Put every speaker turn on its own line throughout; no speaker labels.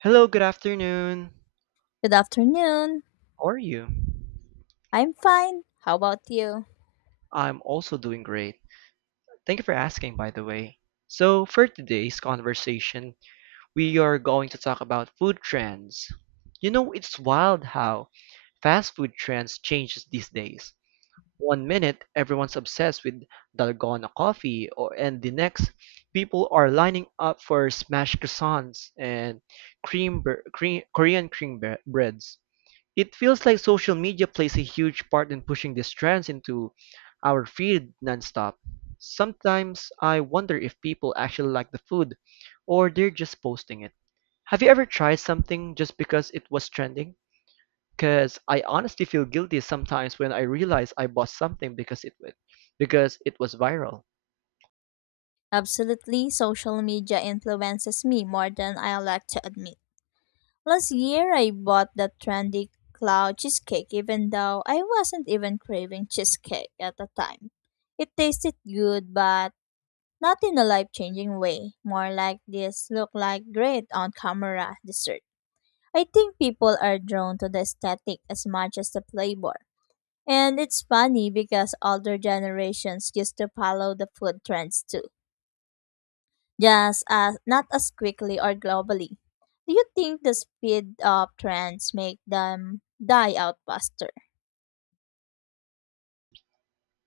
Hello, good afternoon.
Good afternoon.
How are you?
I'm fine. How about you?
I'm also doing great. Thank you for asking, by the way. So, for today's conversation, we are going to talk about food trends. You know, it's wild how fast food trends changes these days. One minute, everyone's obsessed with dalgona coffee, or and the next, people are lining up for smashed croissants and cream, bre- cream Korean cream bre- breads. It feels like social media plays a huge part in pushing these trends into our feed nonstop. Sometimes I wonder if people actually like the food or they're just posting it. Have you ever tried something just because it was trending? Because I honestly feel guilty sometimes when I realize I bought something because it was viral.
Absolutely, social media influences me more than I like to admit. Last year, I bought that trendy cloud cheesecake, even though I wasn't even craving cheesecake at the time. It tasted good, but not in a life changing way. More like this look like great on camera dessert. I think people are drawn to the aesthetic as much as the flavor. And it's funny because older generations used to follow the food trends too, just as not as quickly or globally. Do you think the speed of trends make them die out faster?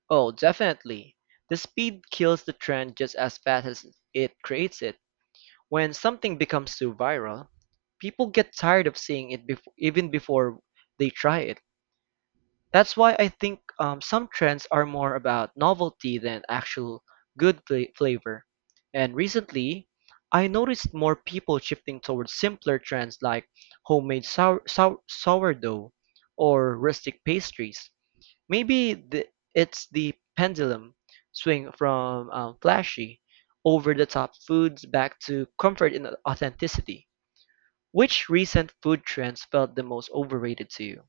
Oh, definitely. The speed kills the trend just as fast as it creates it. When something becomes too viral, people get tired of even before they try it. That's why I think some trends are more about novelty than actual flavor. And recently, I noticed more people shifting towards simpler trends like homemade sourdough or rustic pastries. Maybe the, it's the pendulum swing from flashy, over the top foods back to comfort and authenticity. Which recent food trends felt the most overrated to you?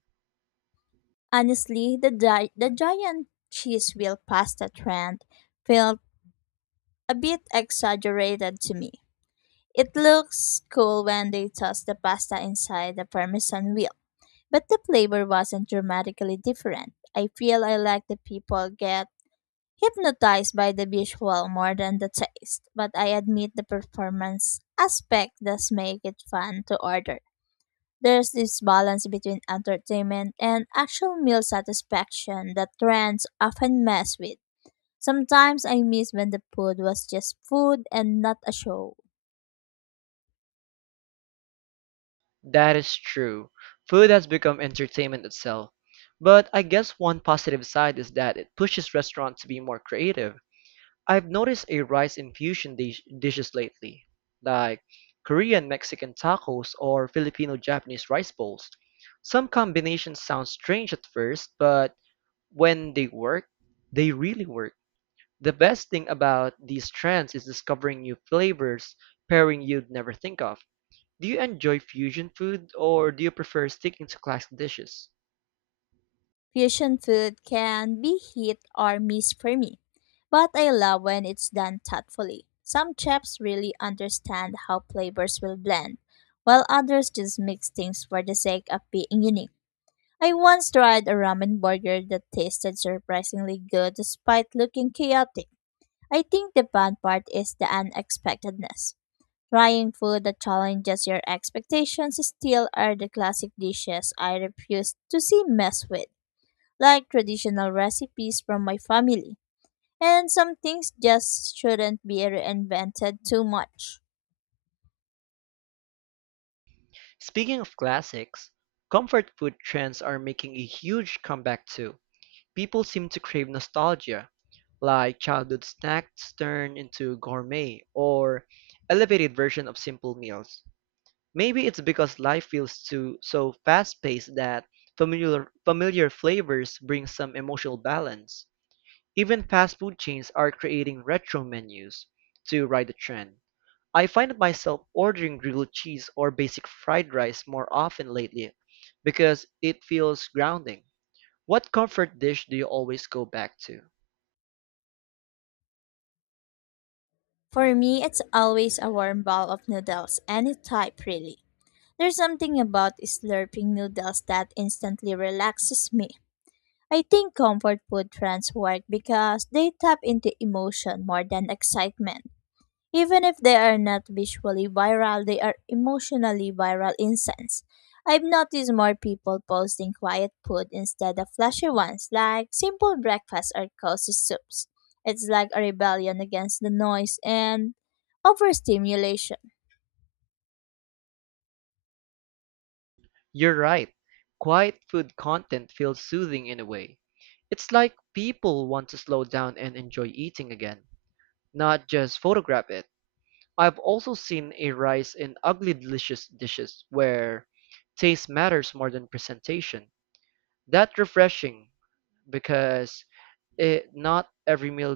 Honestly, the giant cheese wheel pasta trend felt a bit exaggerated to me. It looks cool when they toss the pasta inside the parmesan wheel, but the flavor wasn't dramatically different. I feel I like the people get hypnotized by the visual more than the taste, but I admit the performance aspect does make it fun to order. There's this balance between entertainment and actual meal satisfaction that trends often mess with. Sometimes I miss when the food was just food and not a show.
That is true. Food has become entertainment itself. But I guess one positive side is that it pushes restaurants to be more creative. I've noticed a rise in fusion dish dishes lately, like Korean Mexican tacos or Filipino Japanese rice bowls. Some combinations sound strange at first, but when they work, they really work. The best thing about these trends is discovering new flavors, pairing you'd never think of. Do you enjoy fusion food or do you prefer sticking to classic dishes?
Fusion food can be hit or miss for me, but I love when it's done thoughtfully. Some chefs really understand how flavors will blend, while others just mix things for the sake of being unique. I once tried a ramen burger that tasted surprisingly good despite looking chaotic. I think the fun part is the unexpectedness. Trying food that challenges your expectations still are the classic dishes I refuse to see mess with like traditional recipes from my family. And some things just shouldn't be reinvented too much.
Speaking of classics, comfort food trends are making a huge comeback too. People seem to crave nostalgia, like childhood snacks turned into gourmet or elevated version of simple meals. Maybe it's because life feels too so fast-paced that familiar flavors bring some emotional balance. Even fast food chains are creating retro menus to ride the trend. I find myself ordering grilled cheese or basic fried rice more often lately because it feels grounding. What comfort dish do you always go back to?
For me, it's always a warm bowl of noodles, any type really. There's something about slurping noodles that instantly relaxes me. I think comfort food trends work because they tap into emotion more than excitement. Even if they are not visually viral, they are emotionally viral in sense. I've noticed more people posting quiet food instead of flashy ones, like simple breakfasts or cozy soups. It's like a rebellion against the noise and overstimulation.
You're right. Quiet food content feels soothing in a way. It's like people want to slow down and enjoy eating again, not just photograph it. I've also seen a rise in ugly delicious dishes where taste matters more than presentation. That's refreshing because it, not every meal,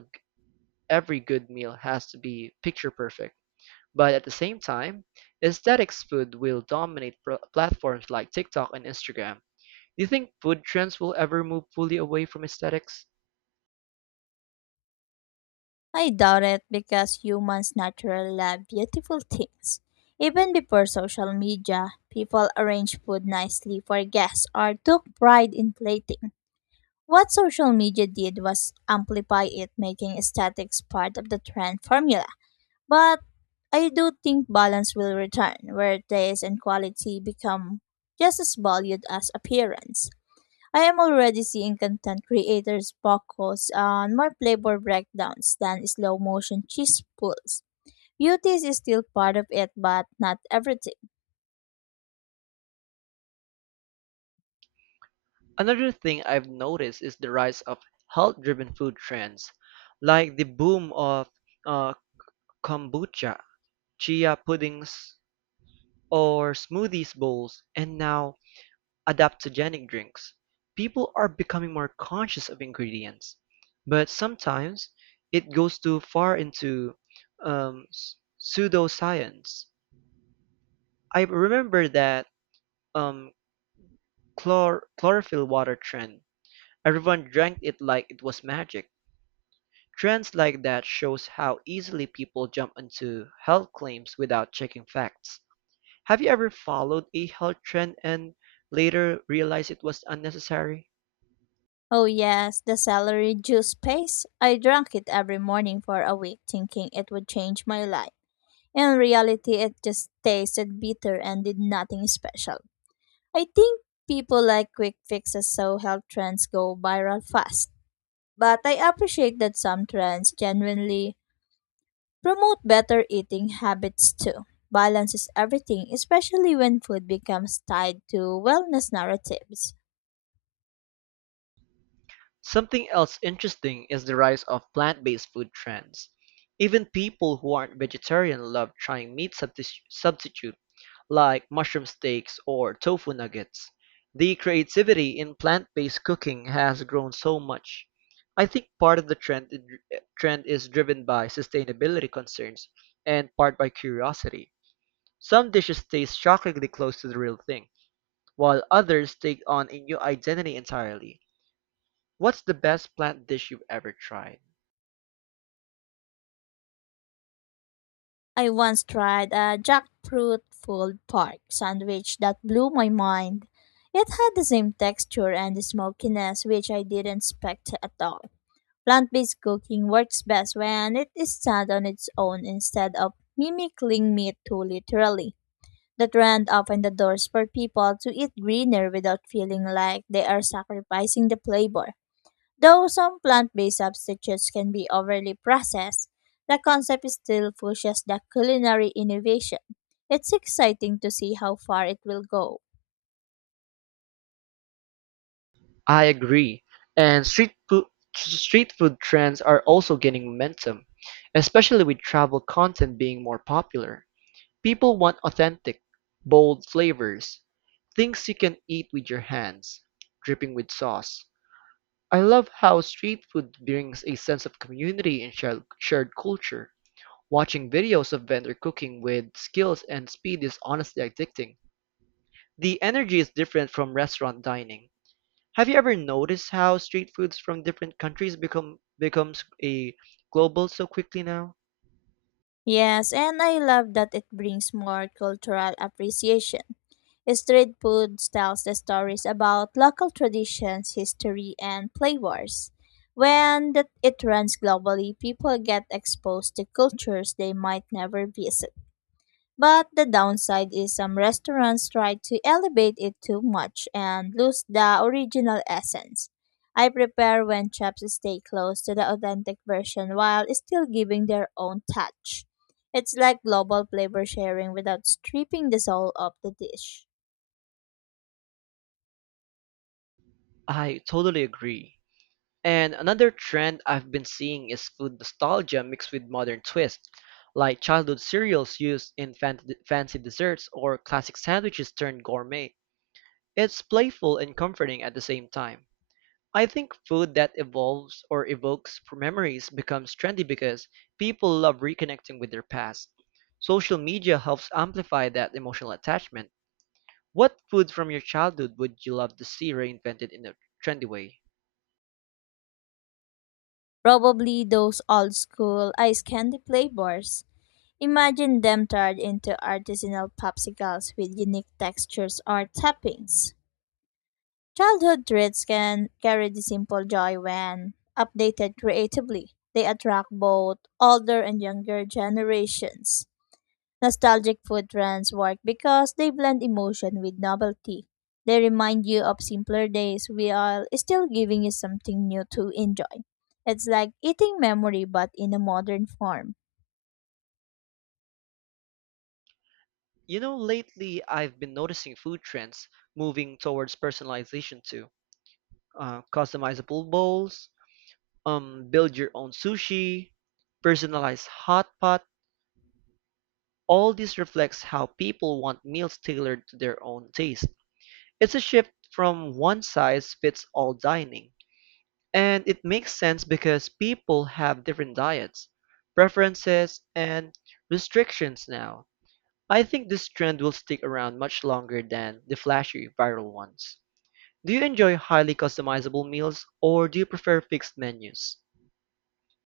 every good meal has to be picture perfect. But at the same time, aesthetics food will platforms like TikTok and Instagram. Do you think food trends will ever move fully away from aesthetics?
I doubt it because humans naturally love beautiful things. Even before social media, people arranged food nicely for guests or took pride in plating. What social media did was amplify it, making aesthetics part of the trend formula. But I do think balance will return, where taste and quality become just as valued as appearance. I am already seeing content creators focus on more flavor breakdowns than slow motion cheese pulls. Beauty is still part of it, but not everything.
Another thing I've noticed is the rise of health driven food trends, like the boom of uh, kombucha, chia puddings, or smoothies bowls, and now adaptogenic drinks. People are becoming more conscious of ingredients, but sometimes it goes too far into pseudoscience. I remember that um, chlorophyll water trend. Everyone drank it like it was magic. Trends like that shows how easily people jump into health claims without checking facts. Have you ever followed a health trend and later realized it was unnecessary?
Oh, yes, the celery juice paste. I drank it every morning for a week, thinking it would change my life. In reality, it just tasted bitter and did nothing special. I think people like quick fixes so health trends go viral fast. But I appreciate that some trends genuinely promote better eating habits too. Balance is everything, especially when food becomes tied to wellness narratives.
Something else interesting is the rise of plant-based food trends. Even people who aren't vegetarian love trying substitute like mushroom steaks or tofu nuggets. The creativity in plant-based cooking has grown so much. I think part of the trend is driven by sustainability concerns and part by curiosity. Some dishes taste shockingly close to the real thing, while others take on a new identity entirely. What's the best plant dish you've ever tried?
I once tried a jackfruit pulled pork sandwich that blew my mind. It had the same texture and the smokiness which I didn't expect at all. Plant-based cooking works best when it is done on its own instead of mimicking meat too literally. The trend opened the doors for people to eat greener without feeling like they are sacrificing the flavor. Though some plant-based substitutes can be overly processed, the concept still pushes the culinary innovation. It's exciting to see how far it will go.
I agree. And street food trends are also gaining momentum, especially with travel content being more popular. People want authentic, bold flavors, things you can eat with your hands, dripping with sauce. I love how street food brings a sense of community and shared culture. Watching videos of vendor cooking with skills and speed is honestly addicting. The energy is different from restaurant dining. Have you ever noticed how street foods from different countries becomes a global so quickly now?
Yes, and I love that it brings more cultural appreciation. Street food tells the stories about local traditions, history, and flavors. When that it runs globally, people get exposed to cultures they might never visit. But the downside is some restaurants try to elevate it too much and lose the original essence. I prepare when chefs stay close to the authentic version while still giving their own touch. It's like global flavor sharing without stripping the soul of the dish.
I totally agree. And another trend I've been seeing is food nostalgia mixed with modern twists, like childhood cereals used in fancy desserts or classic sandwiches turned gourmet. It's playful and comforting at the same time. I think food that evolves or evokes memories becomes trendy because people love reconnecting with their past. Social media helps amplify that emotional attachment. What food from your childhood would you love to see reinvented in a trendy way?
Probably those old school ice candy flavors. Imagine them turned into artisanal popsicles with unique textures or toppings. Childhood treats can carry the simple joy when updated creatively. They attract both older and younger generations. Nostalgic food trends work because they blend emotion with novelty. They remind you of simpler days while still giving you something new to enjoy. It's like eating memory but in a modern form.
You know, lately I've been noticing food trends moving towards personalization too. Customizable bowls, build your own sushi, personalized hot pot. All this reflects how people want meals tailored to their own taste. It's a shift from one size fits all dining, and it makes sense because people have different diets, preferences, and restrictions now. I think this trend will stick around much longer than the flashy viral ones. Do you enjoy highly customizable meals or do you prefer fixed menus?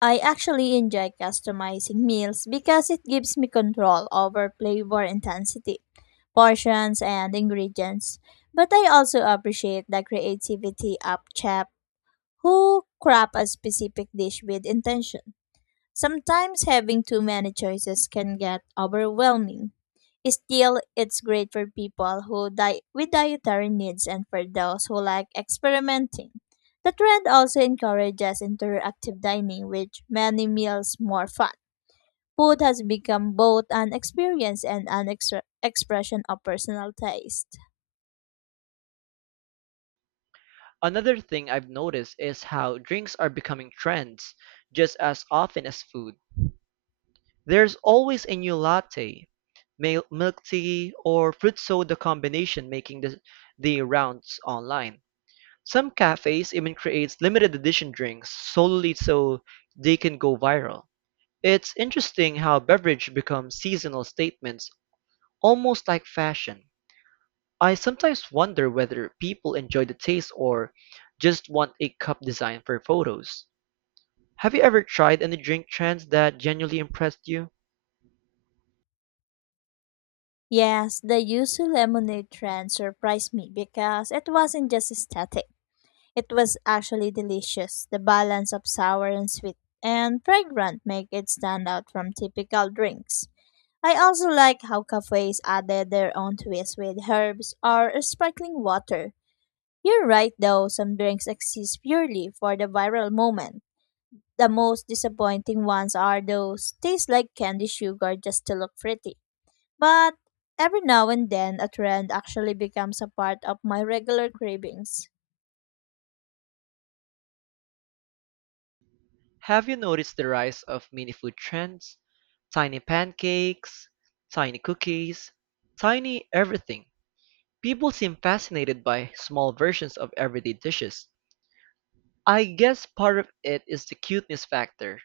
I actually enjoy customizing meals because it gives me control over flavor intensity, portions, and ingredients. But I also appreciate the creativity of chefs who craft a specific dish with intention. Sometimes having too many choices can get overwhelming. Still, it's great for people who with dietary needs and for those who like experimenting. The trend also encourages interactive dining, which many meals more fun. Food has become both an experience and an extra expression of personal taste.
Another thing I've noticed is how drinks are becoming trends just as often as food. There's always a new latte, milk tea, or fruit soda combination making the rounds online. Some cafes even creates limited edition drinks solely so they can go viral. It's interesting how beverage becomes seasonal statements almost like fashion. I sometimes wonder whether people enjoy the taste or just want a cup design for photos. Have you ever tried any drink trends that genuinely impressed you?
Yes, the yuzu lemonade trend surprised me because it wasn't just aesthetic. It was actually delicious. The balance of sour and sweet and fragrant make it stand out from typical drinks. I also like how cafes added their own twist with herbs or sparkling water. You're right though, some drinks exist purely for the viral moment. The most disappointing ones are those taste like candy sugar just to look pretty. But every now and then a trend actually becomes a part of my regular cravings.
Have you noticed the rise of mini food trends? Tiny pancakes, tiny cookies, tiny everything. People seem fascinated by small versions of everyday dishes. I guess part of it is the cuteness factor,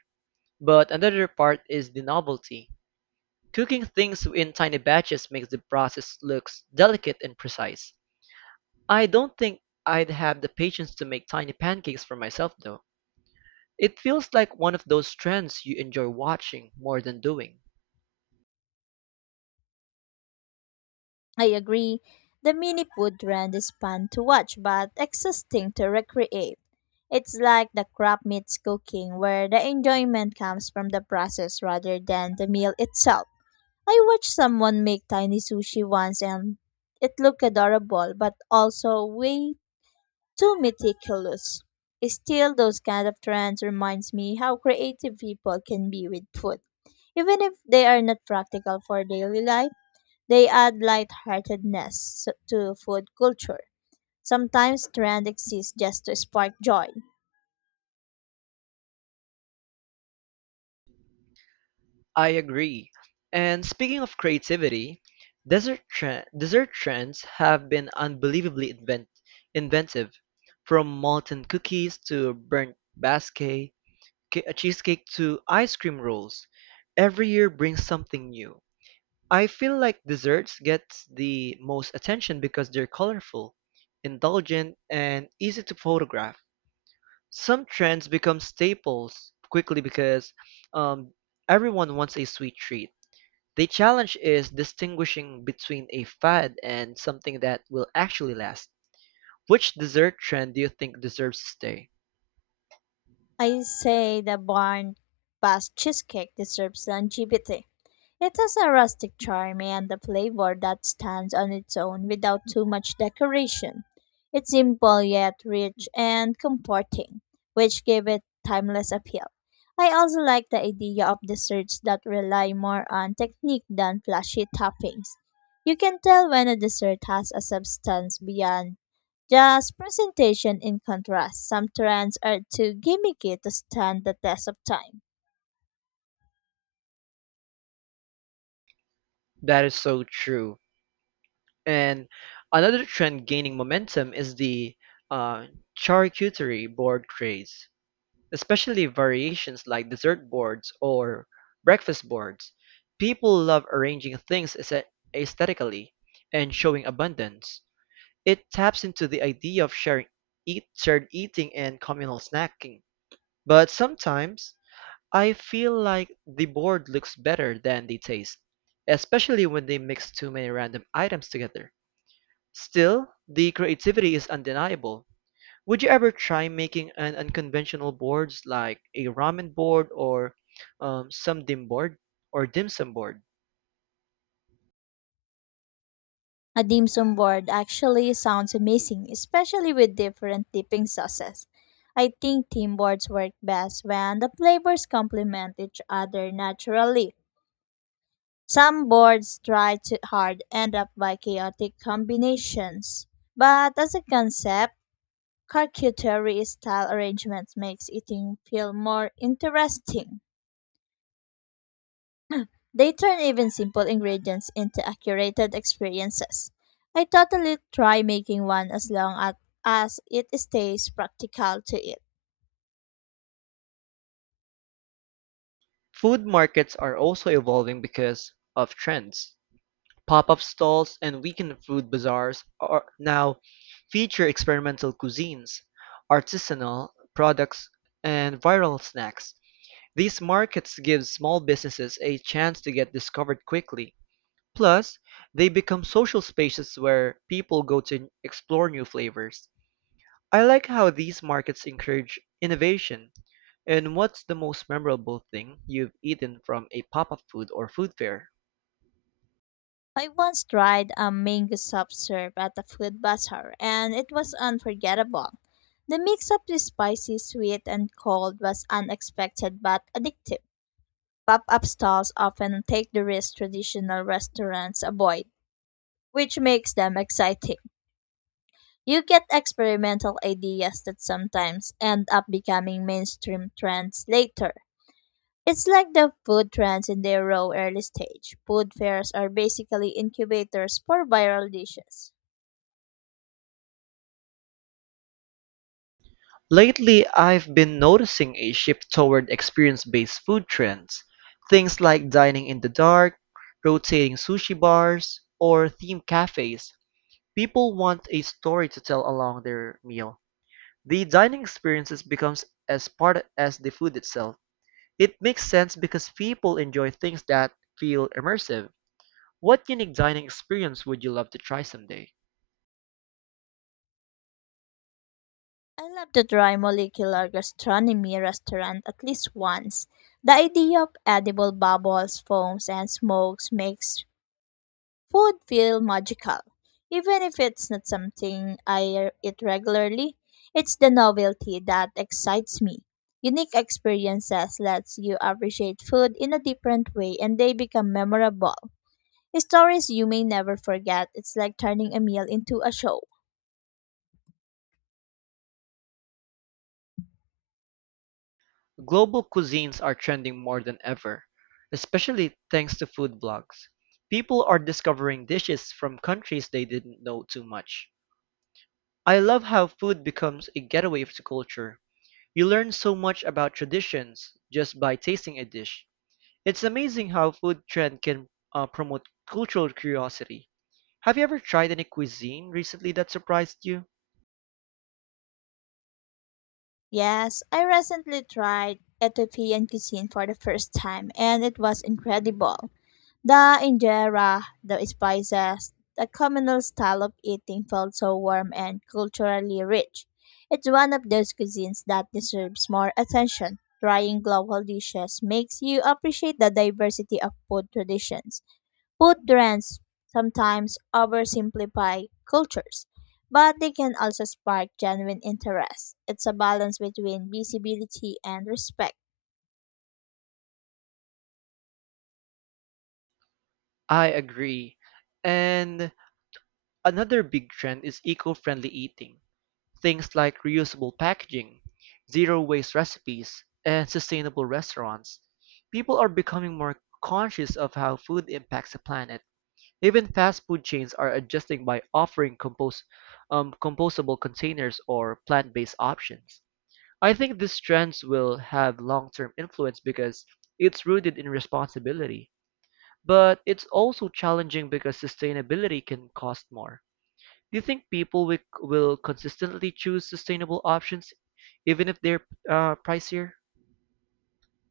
but another part is the novelty. Cooking things in tiny batches makes the process looks delicate and precise. I don't think I'd have the patience to make tiny pancakes for myself though. It feels like one of those trends you enjoy watching more than doing.
I agree. The mini food trend is fun to watch but exhausting to recreate. It's like the crap meets cooking, where the enjoyment comes from the process rather than the meal itself. I watched someone make tiny sushi once and it looked adorable but also way too meticulous. Still, those kind of trends reminds me how creative people can be with food, even if they are not practical for daily life. They add lightheartedness to food culture. Sometimes trend exists just to spark joy.
I agree. And speaking of creativity, dessert trends have been inventive, from molten cookies to burnt basque cheesecake to ice cream rolls. Every year brings something new. I feel like desserts get the most attention because they're colorful, indulgent, and easy to photograph. Some trends become staples quickly because um, everyone wants a sweet treat. The challenge is distinguishing between a fad and something that will actually last. Which dessert trend do you think deserves to stay?
I say the barn basque cheesecake deserves longevity. It has a rustic charm and a flavor that stands on its own without too much decoration. It's simple yet rich and comforting, which give it timeless appeal. I also like the idea of desserts that rely more on technique than flashy toppings. You can tell when a dessert has a substance beyond just presentation in contrast. Some trends are too gimmicky to stand the test of time.
That is so true. And another trend gaining momentum is the uh, charcuterie board craze, especially variations like dessert boards or breakfast boards. People love arranging things aesthetically and showing abundance. It taps into the idea of shared eating and communal snacking. But sometimes I feel like the board looks better than the taste, especially when they mix too many random items together. Still, the creativity is undeniable. Would you ever try making an unconventional boards like a ramen board or um, some dim board dim sum board?
A dim sum board actually sounds amazing, especially with different dipping sauces. I think theme boards work best when the flavors complement each other naturally. Some boards try too hard end up by chaotic combinations. But as a concept, charcuterie style arrangements makes eating feel more interesting. They turn even simple ingredients into curated experiences. I totally try making one as long as it stays practical to it.
Food markets are also evolving because of trends. Pop-up stalls and weekend food bazaars are now feature experimental cuisines, artisanal products, and viral snacks. These markets give small businesses a chance to get discovered quickly. Plus, they become social spaces where people go to explore new flavors. I like how these markets encourage innovation. And what's the most memorable thing you've eaten from a pop-up food or food fair?
I once tried a mango soft serve at a food bazaar and it was unforgettable. The mix of the spicy, sweet, and cold was unexpected but addictive. Pop up stalls often take the risk traditional restaurants avoid, which makes them exciting. You get experimental ideas that sometimes end up becoming mainstream trends later. It's like the food trends in their raw early stage. Food fairs are basically incubators for viral dishes.
Lately, I've been noticing a shift toward experience-based food trends. Things like dining in the dark, rotating sushi bars, or themed cafes. People want a story to tell along their meal. The dining experiences becomes as part as the food itself. It makes sense because people enjoy things that feel immersive. What unique dining experience would you love to try someday?
I love to try molecular gastronomy restaurant at least once. The idea of edible bubbles, foams, and smokes makes food feel magical. Even if it's not something I eat regularly, it's the novelty that excites me. Unique experiences lets you appreciate food in a different way and they become memorable. Stories you may never forget. It's like turning a meal into a show.
Global cuisines are trending more than ever, especially thanks to food blogs. People are discovering dishes from countries they didn't know too much. I love how food becomes a getaway to culture. You learn so much about traditions just by tasting a dish. It's amazing how food trend can promote cultural curiosity. Have you ever tried any cuisine recently that surprised you?
Yes, I recently tried Ethiopian cuisine for the first time and it was incredible. The injera, the spices, the communal style of eating felt so warm and culturally rich. It's one of those cuisines that deserves more attention. Trying global dishes makes you appreciate the diversity of food traditions. Food trends sometimes oversimplify cultures, but they can also spark genuine interest. It's a balance between visibility and respect.
I agree. And another big trend is eco-friendly eating. Things like reusable packaging, zero waste recipes, and sustainable restaurants. People are becoming more conscious of how food impacts the planet. Even fast food chains are adjusting by offering compostable containers or plant-based options. I think these trends will have long-term influence because it's rooted in responsibility, but it's also challenging because sustainability can cost more. Do you think people will consistently choose sustainable options even if they're pricier?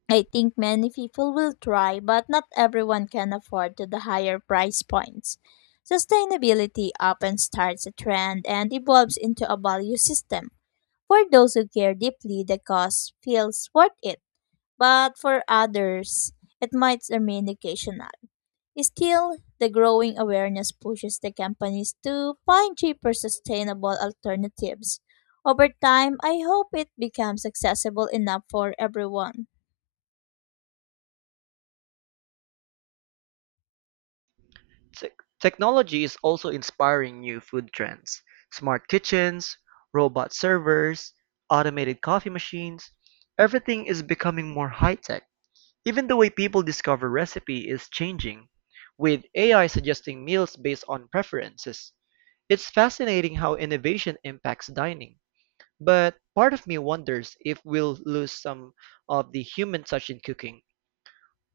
I think many people will try, but not everyone can afford to the higher price points. Sustainability often starts a trend and evolves into a value system. For those who care deeply, the cost feels worth it, but for others, it might remain occasional. Still, the growing awareness pushes the companies to find cheaper sustainable alternatives. Over time, I hope it becomes accessible enough for everyone.
Tech Technology is also inspiring new food trends. Smart kitchens, robot servers, automated coffee machines, everything is becoming more high-tech. Even the way people discover recipe is changing, with AI suggesting meals based on preferences. It's fascinating how innovation impacts dining, but part of me wonders if we'll lose some of the human touch in cooking.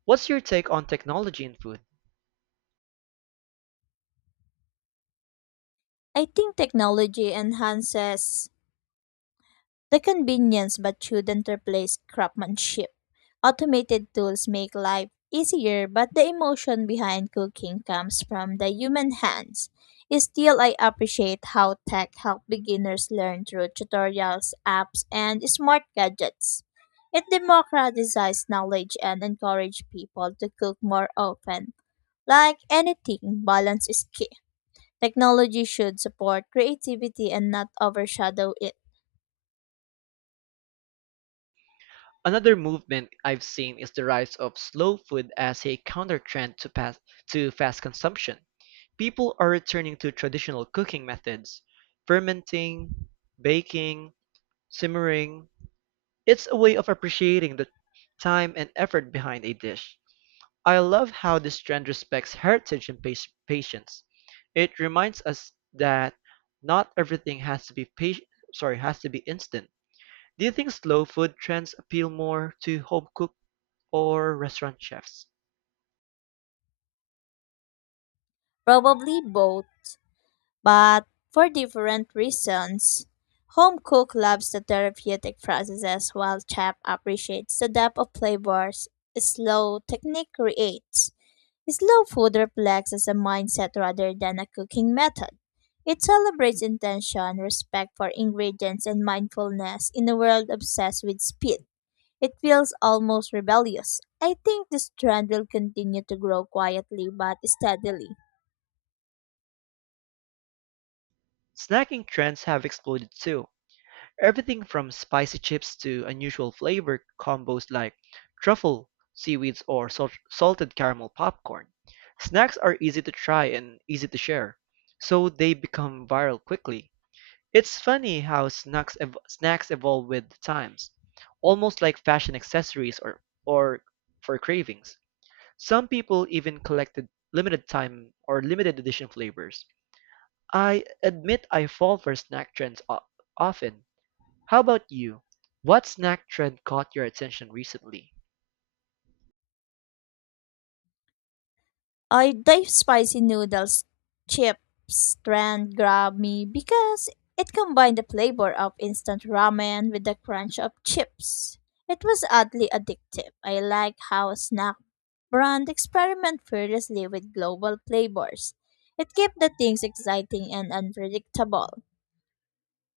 What's your take on technology in food?
I think technology enhances the convenience but shouldn't replace craftsmanship. Automated tools make life easier, but the emotion behind cooking comes from the human hands. Still, I appreciate how tech helps beginners learn through tutorials, apps, and smart gadgets. It democratizes knowledge and encourages people to cook more often. Like anything, balance is key. Technology should support creativity and not overshadow it.
Another movement I've seen is the rise of slow food as a counter trend to fast consumption. People are returning to traditional cooking methods: fermenting, baking, simmering. It's a way of appreciating the time and effort behind a dish. I love how this trend respects heritage and patience. It reminds us that not everything has to be patient, sorry, has to be instant. Do you think slow food trends appeal more to home cook or restaurant chefs?
Probably both, but for different reasons. Home cook loves the therapeutic processes while chef appreciates the depth of flavors slow technique creates. Slow food reflects as a mindset rather than a cooking method. It celebrates intention, respect for ingredients, and mindfulness in a world obsessed with speed. It feels almost rebellious. I think this trend will continue to grow quietly but steadily.
Snacking trends have exploded too. Everything from spicy chips to unusual flavor combos like truffle, seaweeds, or salted caramel popcorn. Snacks are easy to try and easy to share, so they become viral quickly. It's funny how snacks evolve with the times, almost like fashion accessories or for cravings. Some people even collected limited time or limited edition flavors. I admit I fall for snack trends often. How about you? What snack trend caught your attention recently?
I the spicy noodles chips trend grabbed me because it combined the flavor of instant ramen with the crunch of chips. It was oddly addictive. I like how a snack brand experiment fearlessly with global flavors. It kept the things exciting and unpredictable.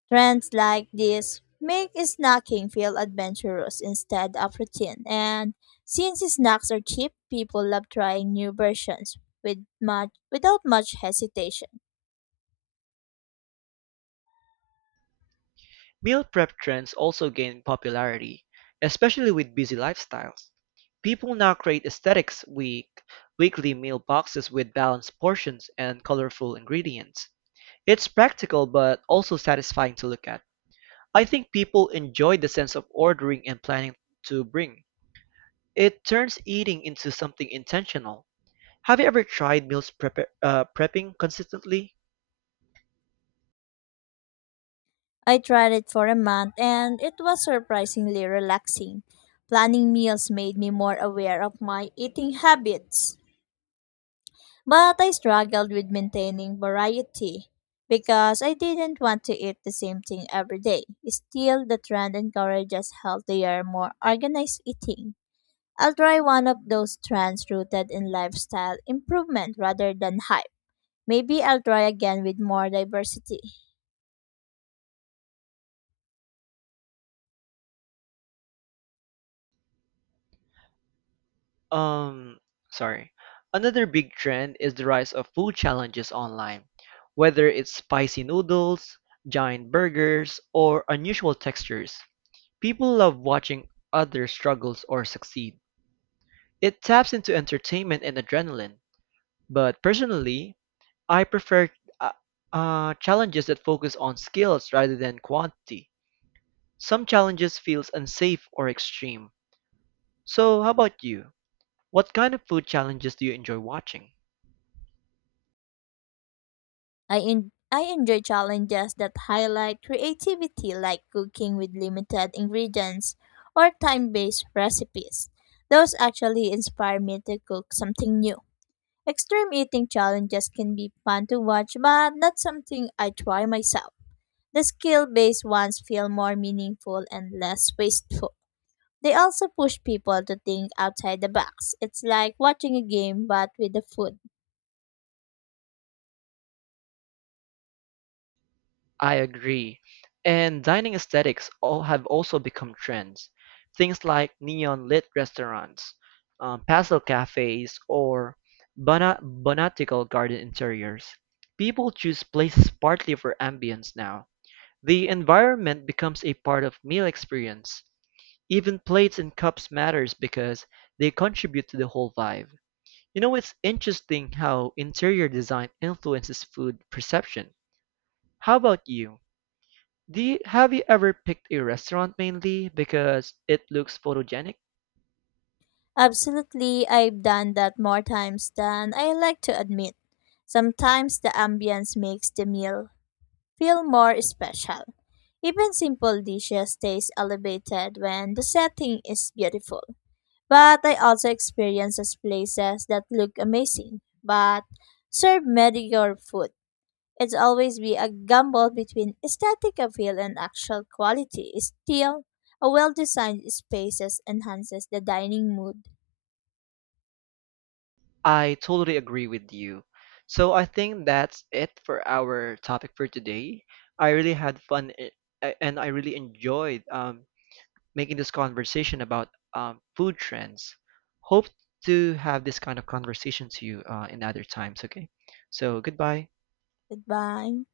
Trends like this make snacking feel adventurous instead of routine. And since snacks are cheap, people love trying new versions with much, without much hesitation.
Meal prep trends also gained popularity, especially with busy lifestyles. People now create aesthetics week weekly meal boxes with balanced portions and colorful ingredients. It's practical but also satisfying to look at. I think people enjoy the sense of ordering and planning to bring. It turns eating into something intentional. Have you ever tried prepping consistently?
I tried it for a month and it was surprisingly relaxing. Planning meals made me more aware of my eating habits. But I struggled with maintaining variety because I didn't want to eat the same thing every day. Still, the trend encourages healthier, more organized eating. I'll try one of those trends rooted in lifestyle improvement rather than hype. Maybe I'll try again with more diversity.
Um, Sorry. Another big trend is the rise of food challenges online, whether it's spicy noodles, giant burgers, or unusual textures. People love watching others struggle or succeed. It taps into entertainment and adrenaline. But personally, I prefer uh, challenges that focus on skills rather than quantity. Some challenges feels unsafe or extreme. So how about you? What kind of food challenges do you enjoy watching?
I enjoy challenges that highlight creativity like cooking with limited ingredients or time-based recipes. Those actually inspire me to cook something new. Extreme eating challenges can be fun to watch, but not something I try myself. The skill based ones feel more meaningful and less wasteful. They also push people to think outside the box. It's like watching a game, but with the food.
I agree. And dining aesthetics all have also become trends. Things like neon lit restaurants, pastel cafes, or botanical garden interiors. People choose places partly for ambience now. The environment becomes a part of meal experience. Even plates and cups matters because they contribute to the whole vibe. You know, it's interesting how interior design influences food perception. How about you? Have you ever picked a restaurant mainly because it looks photogenic?
Absolutely, I've done that more times than I like to admit. Sometimes the ambience makes the meal feel more special. Even simple dishes taste elevated when the setting is beautiful. But I also experiences places that look amazing, but serve mediocre food. It's always be a gamble between aesthetic appeal and actual quality. Still, a well-designed spaces enhances the dining mood.
I totally agree with you. So I think that's it for our topic for today. I really had fun and I really enjoyed making this conversation about food trends. Hope to have this kind of conversation to you in other times, okay? So goodbye.
Goodbye.